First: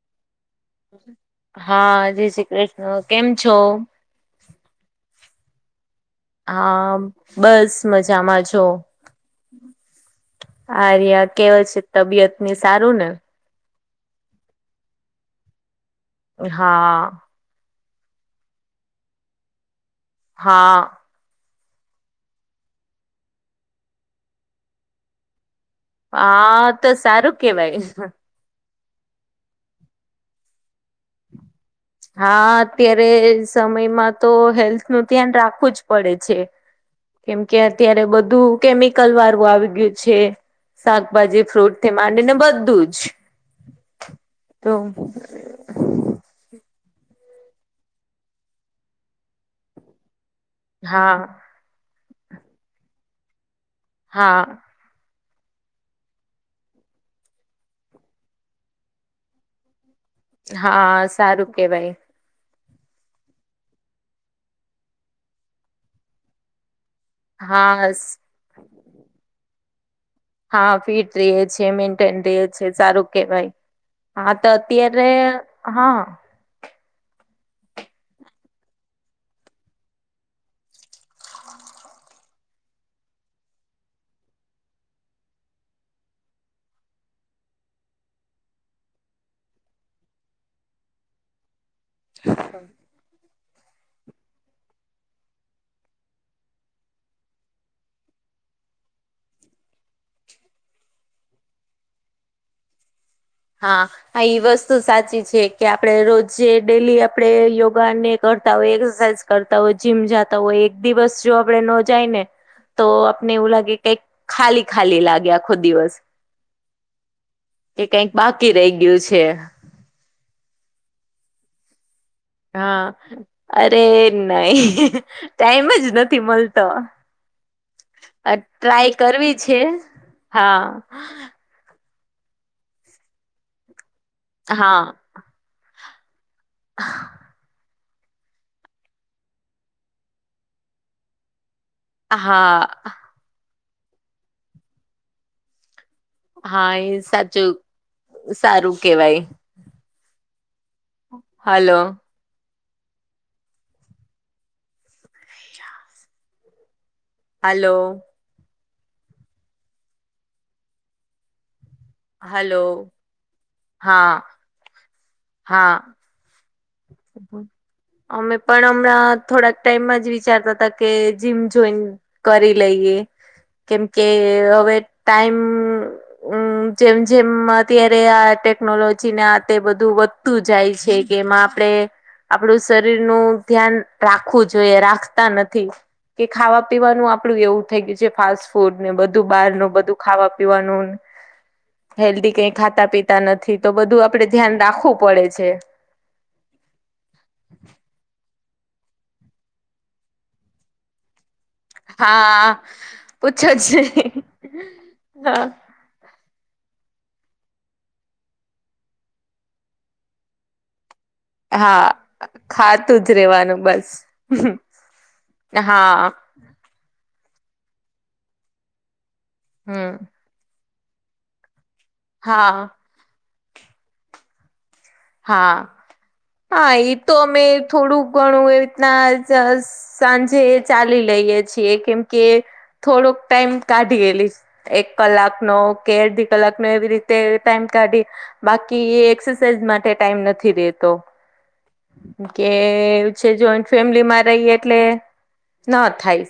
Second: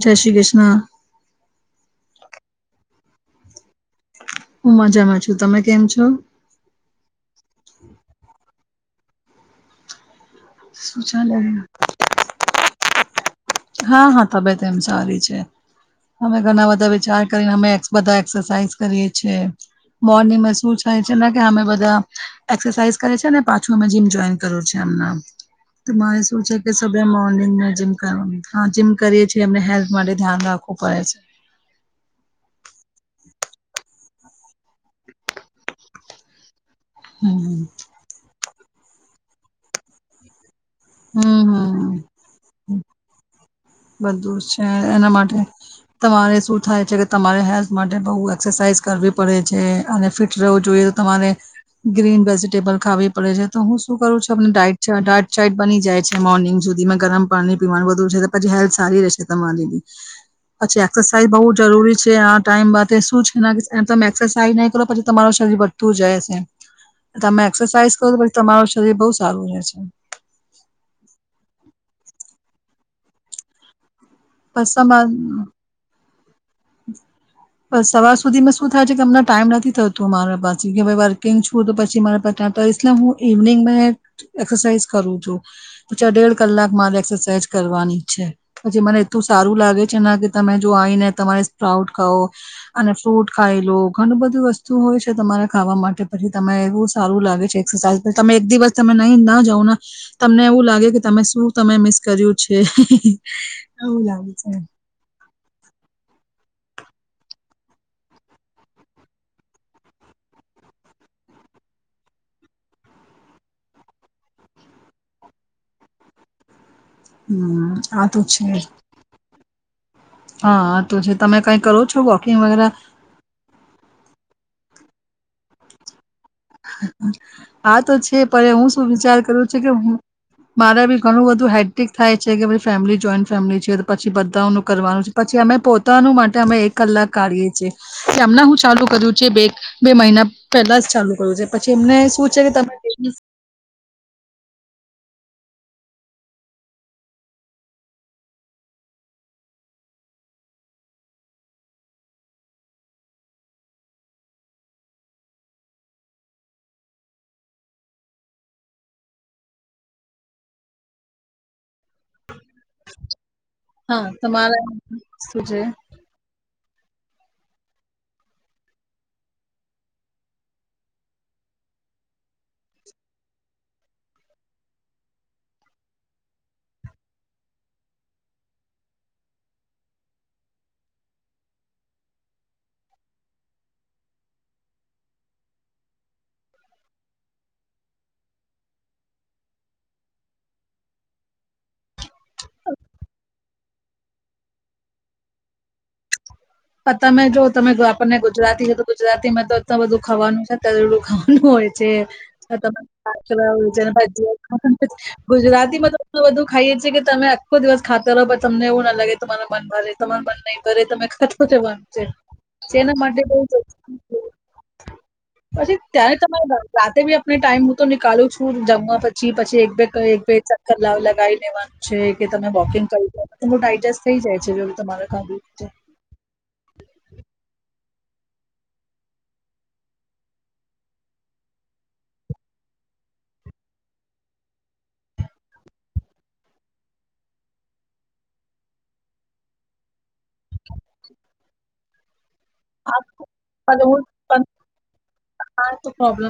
જય શ્રી કૃષ્ણ હા જય શ્રી કૃષ્ણ કેમ છો હું મજામાં છું તમે કેમ છો હા બસ મજામાં છો. શું આર્યા ચાલે કેવા છે તબિયત ની સારું ને હા હા તબિયત એમ સારી છે અમે ઘણા બધા હા વિચાર અમે બધા એક્સસાઇઝ કરીએ છે મોર્નિંગમાં શું હા થાય કે અમે બધા એક્સસાઇઝ કરે છે ને પાછું અમે જીમ જોઈન કર્યું છે અમના તો મારે શું છે હા કે તો સુબે સારું મોર્નિંગમાં કેવાય જીમ કરવાનું હા જીમ કરીએ છીએ એમને હેલ્થ માટે ધ્યાન રાખવું પડે છે. હા અત્યારે સમયમાં તો હેલ્થ નું ધ્યાન રાખવું જ પડે છે કેમ હમ કે ત્યારે બધું કેમિકલ વાળું આવી ગયું છે શાકભાજી હમ ફ્રૂટ થી હમ માંડી ને બધું જ બધું છે તો એના માટે તમારે શું થાય છે કે તમારે હેલ્થ માટે બહુ એક્સરસાઇઝ કરવી પડે છે અને ફિટ રેવું જોઈએ તો હા તમારે ગ્રીન વેજીિટેબલ ખાવવી પડે છે તો હું શું કરું હા છું ડાઈટ ડાયટ ચાઇટ બની જાય છે મોર્નિંગ સુધી માં ગરમ પાણી પીવાનું વધુ છે. પછી હેલ્થ સારી રહેશે તમારી પછી હા એક્સરસાઇઝ સારું બહુ કેવાય જરૂરી છે આ ટાઈમ બા શું છે તમે એક્સરસાાઈઝ નહી કરો પછી તમારું શરીર વધતું જાયશે તમે હા એક્સરસાઇઝ કરો પછી તમારું શરીર બઉ સારું રહે છે હા ફિટ રે છે મેન્ટેન રહે છે સારું કેવાય હા તો બસ તમા અત્યારે હા બસ સવાર સુધી મેં શું થાય છે કે અમને ટાઈમ નથી થતો મારા પાસે કે ભાઈ વર્કિંગ છું તો પછી મારા પાસે ઇસલિયે હું ઇવનિંગ મે એક્સરસાઝ કરું છું પછે દેડ કલાક મારે એક્સરસાાઈઝ કરવાની છે પછી મને એટલું સારું લાગે છે ના કે તમે જો આવીઈને તમારે પ્રાઉટ ખાઓ અને ફ્રૂટ ખાઈ લો ઘણું બધી વસ્તુ હોય છે તમારે ખાવા માટે પછી તમે એવું સારું લાગે છે એક્સરસાઇઝ પછી તમે એક દિવસ તમે નહી ના જાવ ના તમને એવું લાગે કે તમે શું તમે મિસ કર્યું છે હા હા લાગે એ છે વસ્તુ સાચી છે કે આપડે રોજે ડેલી આપણે યોગા ને કરતા હોય એક્સરસાઇઝ કરતા હોય જીમ જતા હોય એક દિવસ જો આપડે ન જાય ને તો આપને એવું લાગે કઈક ખાલી ખાલી લાગે આખો દિવસ હમ્મ કે આ કઈક તો છે બાકી રહી ગયું છે હા આ તો છે તમે કઈ કરો છો વોક હા અરે નહી ટાઈમ જ નથી મળતો આ તો છે પણ હું શું ટ્રાય વિચાર કરવી કરું છે છું કે હા મારે બી ઘણું બધું હેટ થાય છે કે ભી ફેમિલી જોઈન્ટ ફેમિલી છે પછી બધાનું હા કરવાનું છે પછી અમે પોતાનું માટે તમે અમે એક કલાક કાઢીએ છી એમને હું ચાલુ કર્યું છે બે બે મહિના પહેલા જ ચાલુ જે પછી એમને શું છે કે ત હા હા એ સાચું સારું કેવાય હાલો હલો હલો હા તમારા શું છે સ પણ અમે પણ હમણાં થોડાક ટાઈમમાં જ વિચારતા હતા કે જીમ જોઈન કરી લઈએ કેમ કે હવે ટાઈમ હમ્મ જેમ જેમ અત્યારે આ ટેકનોલોજીને આ તે બધું વધતું જાય છે કેમ આપણે આપડું શરીર નું ધ્યાન રાખવું જોઈએ રાખતા નથી કે ખાવા પીવાનું આપડું એવું થઈ ગયું છે ફાસ્ટ ફૂડ ને બધું બહાર નું બધું ખાવા પીવાનું હેલ્ધી કઈ ખાતા પીતા નથી તો બધું આપડે ધ્યાન રાખવું પડે છે પણ તમે જો તમે આપણને ગુજરાતી છે તો ગુજરાતીમાં તો એટલું બધું ખાવાનું છે તરેલું ખાવાનું હોય હા પૂછો જ નહી. પાછ હા ગુજરાતીમાં તો આટલુ બધ ખાઈએ છીએ કે તમે આખો દિવસ ખાતા રહો પણ તમને એવું ના લાગે તમાર મન ભરે તમાર મન નહીં ભરે તમે ખાતા નું છે હા જેના ખાતું જ માટે રેવાનું બસ પછી હા ત્યારે રાતે બી આપને ટાઈમ હું તો નીકળું છું જમવા પછી પછી એક બે હમ એક બે કલાવ લગાવ લેવાનું છે કે તમે હા વોકિંગ કરી દે તો ડાયડજસ્ટ થઈ જાય છે જો તમારે ખાધું હા છે હા એ તો અમે થોડું ઘણું એ રીતના સાંજે ચાલી લઈએ છીએ કેમ કે થોડોક ટાઈમ કાઢીેલી એક કલાકનો કે અડધી કલાકનો એવી રીતે ટાઈમ કાઢી બાકી એ એક્સરસાઇઝ માટે ટાઈમ નથી રેતો કે એવું છે જોઈન્ટ આ હું ફેમિલી માં રહીએ એટલે ન થાય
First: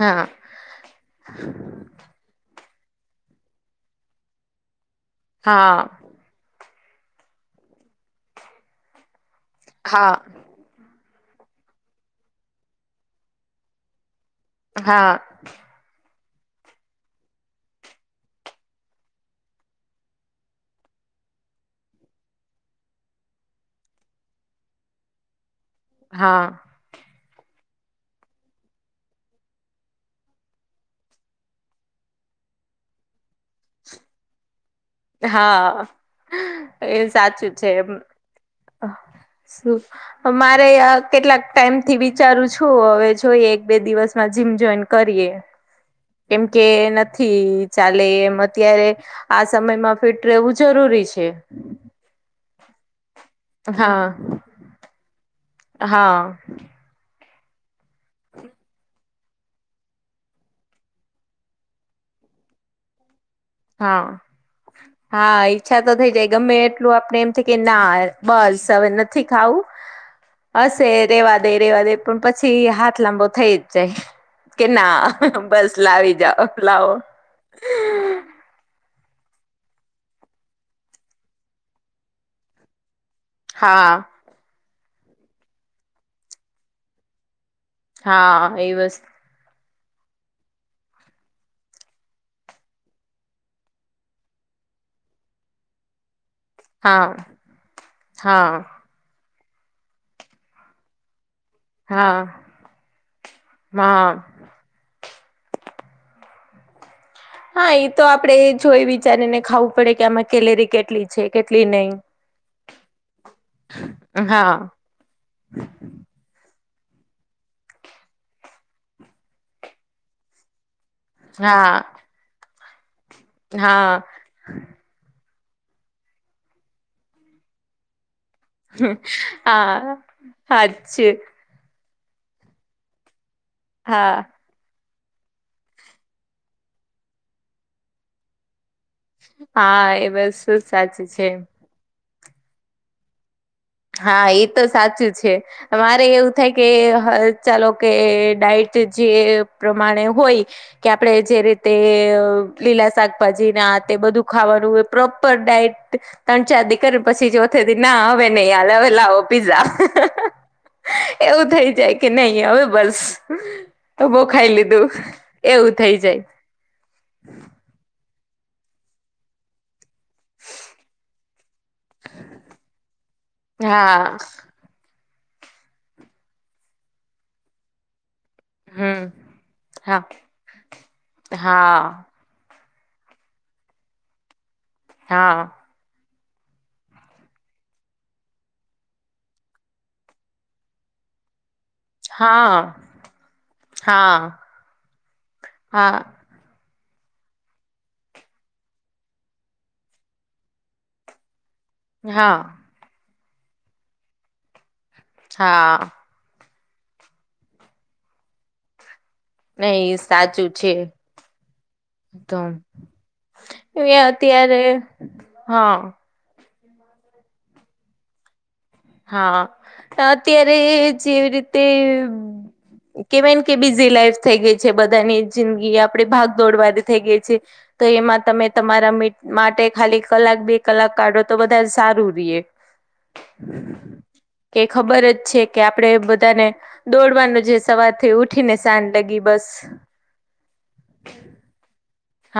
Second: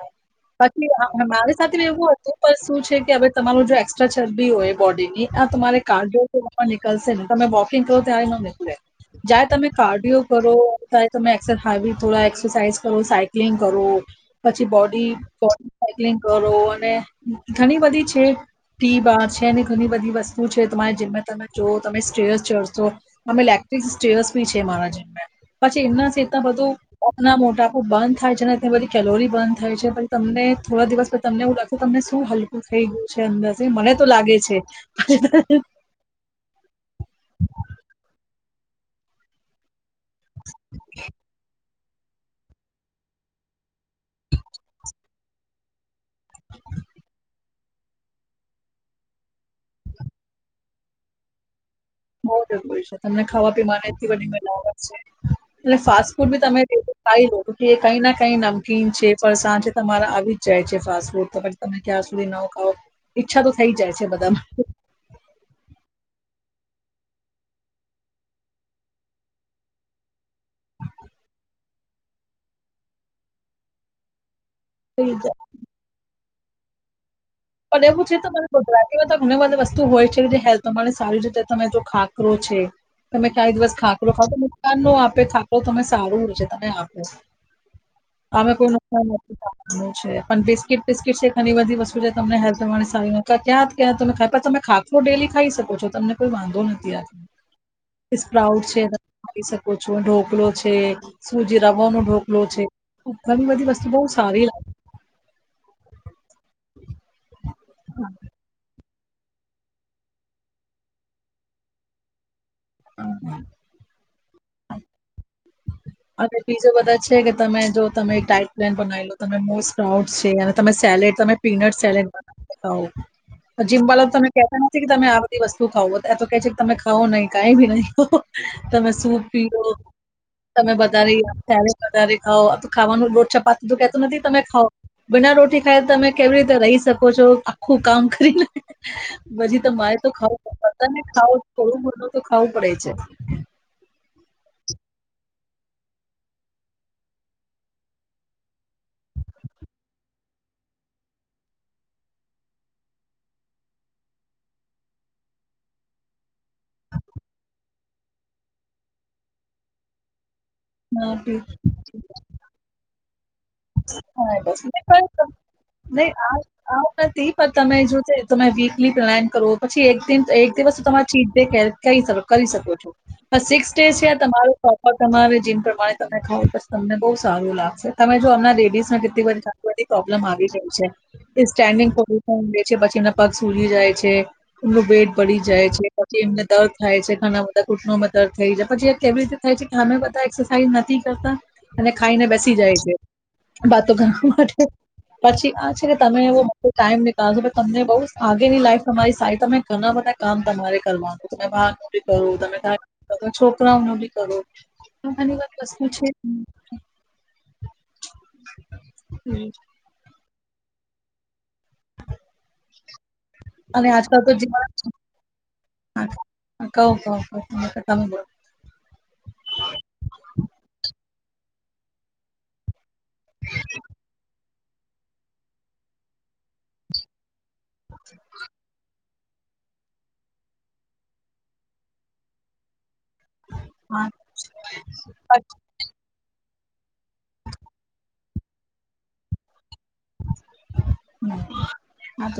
હા પછી મારી સાથે એવું હ ઉપર શું છે કે હવે તમારો જો એકક્સ્ટ્રા ચરબી હોય બોડી ની આ તમારે હા કાડો માં નીકળશે ને તમે વોકિંગ કરો ત્યારે ન નીકળે જ્યારે તમે હા કાર્ડિયો કરો ત્યારે તમે એક્સ હાવી થોડા એક્સરસાઈઝ કરો સાયક્લિંગ કરો પછી બોડી હા પોન સાયક્લિંગ કરો અને ઘણી બધી છે ટી બાર છે ને ઘણી બધી વસ્તુ છે તમારે જેમે તમે જોઓ તમે સ્ટ્રેસ ચશો અમે લેકેટરી [unintelligible] બી છે મારા જીમે પછી એમના સેતના હા બધું કોકના મોટાપુ બંધ થાય છે ને ત્યાં બધી કેલોરી બંધ થાય છે પછી તમને થોડા દિવસ પ તમને એવું લખુ તમને શું હલકું થઈ ગયું છે અંદરથી મને તો લાગે છે હા એ સાચું છે એમ શું અમારે કેટલાક ટાઈમ થી વિચારું છું હવે જોઈએ એક બે દિવસમાં જીમ જોઈન કરીએ કેમ કે નથી ચાલે એમ અત્યારે આસ સમયમાં ફિટ રહેવું જરૂરી છે બઉ જરૂરી છે તમને ખાવા પીવાની એટલી હા બધી નોબત છે અને ફાસ્ટ ફૂડ હા બી તમે એ કઈ ના કઈ નમકીન છે ફરસાણ છે તમારા આવી જાય છે ફાસ્ટ ફૂડ તો પછી તમે ક્યાં સુધી ન ખાવ ઈચ્છા તો થઈ જાય હા છે બધામાં હા ઈચ્છા તો થઈ જાય ગમે એટલું આપડે એમ થાય કે ના બસ હવે નથી ખાવું હશે રેવા દે રેવા દે પણ પછી હાથ લાંબો થઈ જ જાય કે ના થઈ જાય બસ લાવી જાઓ લાવો પણ એવું છે તમારે ગુજરાતીમાંધ ઘણી બધી વસ્તુ હોય છે જે હેલ્થ તમારે સારી છે તમે તો ખાખરો છે તમે કાંઈ દિવસ હા ખાકરો ખાધો નુકસાન ન આપે ખાકરો તમે સારું છે તમે આપો અમેં હા એ કોઈ વસ્તુ નુકસાન નથી [inaudible] છે પણ બિસ્કીટ પિસ્કીટ છે ઘણી બધી વસ્તુ છે તમને હેલ્થ સારી ક્યાં તમે ખાખરું ડેલી ખાઈ શકો છો તમેં કોઈ વાંધો નથી યાર હા હા [unintelligible] છે આપી શકો છો ઢોકલો છે સૂજી રાવાનો હા ઢોકલો છે ઘણી બધી વસ્તુ બઉ હા સારી લાગ હા એ તો આપડે જોઈ વિચારીને ખાવું પડે કે આમાં કેલેરી કેટલી છે કેટલી નઈ હમ હમ હા અને બીજા બધા છે કે તમે જો તમે ડાઇટ પ્લેન બનાવી લો તમે મોસ્ટ પ્રાઉડ છે અને તમે સેલેડ તમે હા પીનટ સેલેડ [inaudible] હા જીમવાલા તમે કેતા નથી કે તમે આ બધી વસ્તુ ખાવો એ તો કે છે કે તમે ખાઓ નહી કઈ બી નહી ખાઓ તમે સૂપ પીઓ હા તમે વધારે હાચું ત્યારે વધારે ખાઓ ખાવાનું લોટ છપાતું તું કેતું હા નથી તમે ખાઓ બીના રોટી ખાયે તમે કેવી રીતે રહી શકો છો આખું કામ કરીને પછી હા તમારે એ તો ખાવું વસ્તુ પડે ને સાચી છે ખાવ થોડું બધું તો ખાવું પડે છે હા એ તો સાચું છે અમારે એવું થાય કે ચાલો કે ડાઇટ જે પ્રમાણે હોય કે આપડે જે રીતે લીલા શાકભાજી ને આ તે બધું ખાવાનું પ્રોપર ડાઈટ તણ ચાર દી કરી પછી [unintelligible] ના હવે નહી હાલે હવે લાવો પીઝા હા એવું થઈ જાય કે નઈ હવે બસ તો બો ખાઈ બસ લીધું, એવું થઈ જાય. ટી પણ તમે જો જે તમે વીકલી પ્રયાયામ કરો પછી એક દિન એક દિવસ તમારી ચીટ ડે કે કહી શકો, કરી શકો છ, પણ સિક્સ ડેઝ હા છે તમારું પ્રોપર તમારે જેમ પ્રમાણે તમે ખાવ તમને બહુ સારું લાગશે તમે જોમ લેડીઝમાં હમ કેટલી બધી ચાલવાની હા પ્રોબ્લેમ આવી રહી છે, હા સ્ટેન્ડીંગ ફ દે છે પછી એના પગ સુજી જાય છે, એમનું વેટ બડી હા જાય છે. પછી એમને દર્દ થાય છે, ઘણા બધા ઘૂંટણોમાં દર્દ થઈ જા, પછી એ કેવી રીતે થાય છે, ખામે બધા એક્સ સાઇ નથી કરતા, અને ખાઈને બેસી હા જાય છે. વાતો હા ગણવા માટે, પછી આ છે હા કે તમે મોટો ટાઈમ નીળશો, તમને બઉ આગેની લાઈફ તમારી સારી, તમે ઘણા બધા કામ તમારે કરવાનું, તેમાં બી હા કરો, તમે છોકરાઓ નો બી કરો, ઘણી વાર હા વસ્તુ છેજ ની હમ્મ એ સાચું છે, તોમ અને એ આજકાલ તો અત્યારે હા કઉ કઉ પછી મેં કે તમે હા, અત્યારે જેવી રીતે કેવાયને કે બીઝી લાઈફ થઈ ગઈ છે, બધાની જિંદગી આપડી ભાગ દોડ વાળી થઈ ગઈ છે. તો એમાં તમે તમારા મીટ માટે ખાલી કલાક બે કલાક કાઢો તો વધારે સારું રિએ હા કે ખબર જ છે કે આપ આપણે બધાને દોડવાનું જે સવાર થી ઉઠી ને શાન લગી બસ.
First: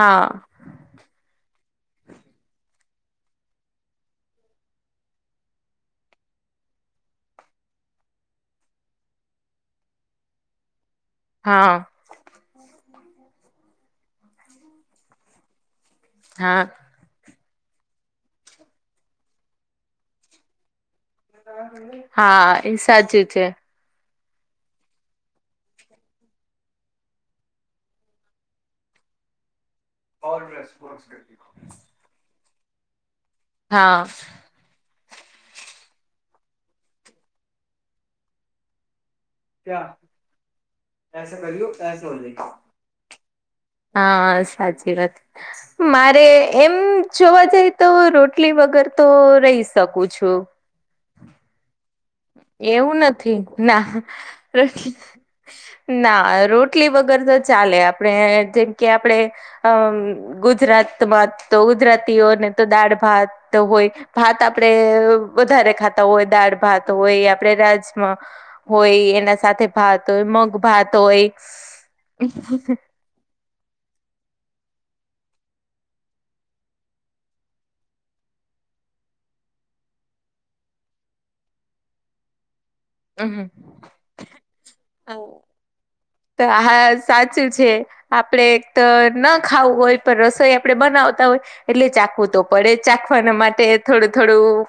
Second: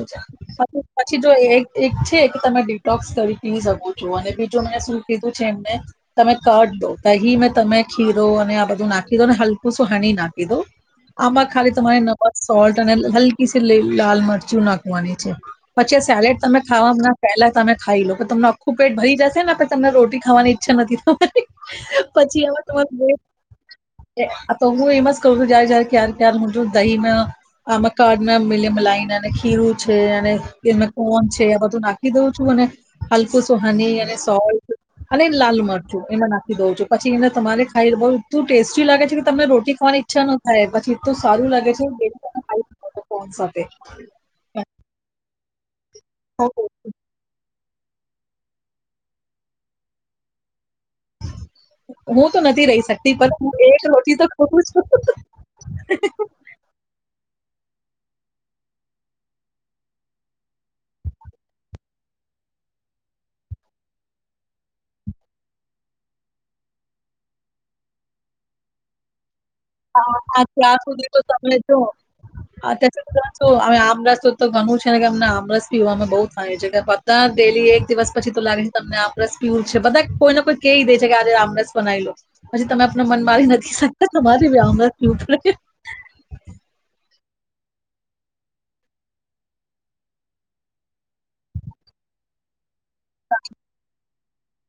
હા પછી જો એક એક છે કે, તમે ડિટોક્સ કરી પી શકો છો, અને બીજું મે શું કીધું છે એમને તમે કટ દો, દહી મેં તમે ખીરો અને આ બધું નાખી દો ને હલકું શું હની નાખી દો. [inaudible] આમાં ખાલી તમારે નમક સોલ્ટ અને હલકીસી લી લાલ મરચું નાખવાની છે. પછી સેલેડ તમે હા ખાવાવામ ના પેલા તમે ખાઈ લો, પછી તમને આખું પેટ ભરી જશેને પચી તમને રોટી ખાવાની ઈચ્છા નથી થ હા એ સાચી છે. એ આ તો હું એમ જ કરું છું જયારે જયારે ક્યાર કાર હું તો દહી મે આમ કારડના મિલી મલાઈનાને ખીરું. છે, અને એમાં કોન છે, આ બધું નાખી દઉં છું અને હલકું સુ હની હા અને સોલ્ટ અને લાલ મરચું એમા નાખી દઉં છું, પછી એને તમારે ખાઈ બધું એટલું ટેસ્ટી લાગે છે. તમને રોટી ખાવાની ઈચ્છા ન થાય, પછી ઇંટુ સારું લાગે છે કોન સાથે હા સાચી વાત, માર રે એમ જોવા જાય તો રોટલી વગર તો રહી શકું છું. હું તો નથી રહી એવું શકતી નથી પણ હું ના, એક રોટી તો ખઉં રોટલી છું ના રોટલી વગર તો ચાલે, આપણે જેમ કે આપડે અમ ગુજરાતમાં તો ગુજરાતીઓને તો દાળ ભાત તો હોય. ભાત આપડે વધારે ખાતા હોય, દાળ ભાત હોય આપડે રાજમાં હોય, એના સાથે ભત આ હોય, આ મગ ત્યાં ભાત સુધી હોય. તો અમે આમરસ તો તો ઘણું છે કે, અમને આમ રસ પીવાનું બઉ થાય છે ધા ડેલી એક દિવસ પછી તો લાગી તમને આમરસ પીવું છે, બધા કોઈને કોઈ કહી દે છે કે આજે આમ રસ બનાવી લો. પછી તમે આપને મન હમ મારી નથી શકતા તમારીમ ત હા સાચ છે. આપડે ના ખાવું હોય પણ રસોઈ આપડે બનાવતા હોય, એટલે ચાખવું તો. પડે ચાખવાના માટે થોડું થોડું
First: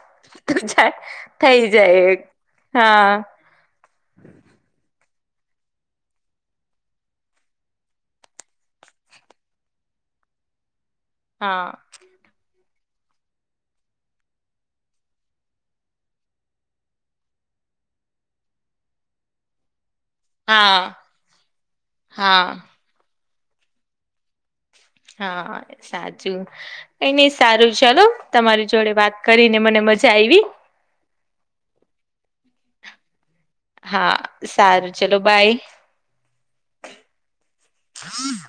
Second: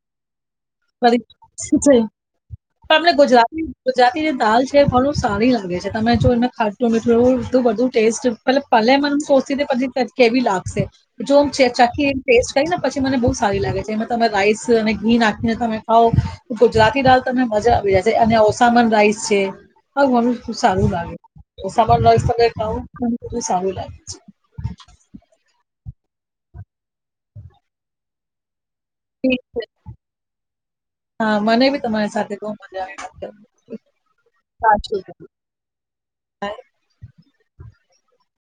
થઈ ફરી જાય, તમને હા. ગુજરાતી ગુજરાતી જે દાલ છે ભણું સારી લાગે છે તમે જો એને ખાટું મીઠું બધું ટેસ્ટ પ પલે મને સોચતી પછી કેવી લાગશે? જો હા ચાખી એ ટેસ્ટ કરીને પછી મને બહુ સારી લાગે છે એમાં તમે રાઈસ અને ઘી નાખી એ તમે ખાવ, ગુજરાતી ડળ તમને મજા આવી જાયશે અને ઓસામન રાઈસ છે. હણ હા સારું લાગેસા, હા સારું લાગે છે. હા સાચું, કઈ નઈ સારું ચાલ તમારી જોડે વાત ઠીક છે. કરીને મને મજા આવી. હા મને બી તમારી સાથે બહુ મજા આવી વાત કરવા. હા, સારું ચલો બાય. હ [unintelligible] હા [inaudible]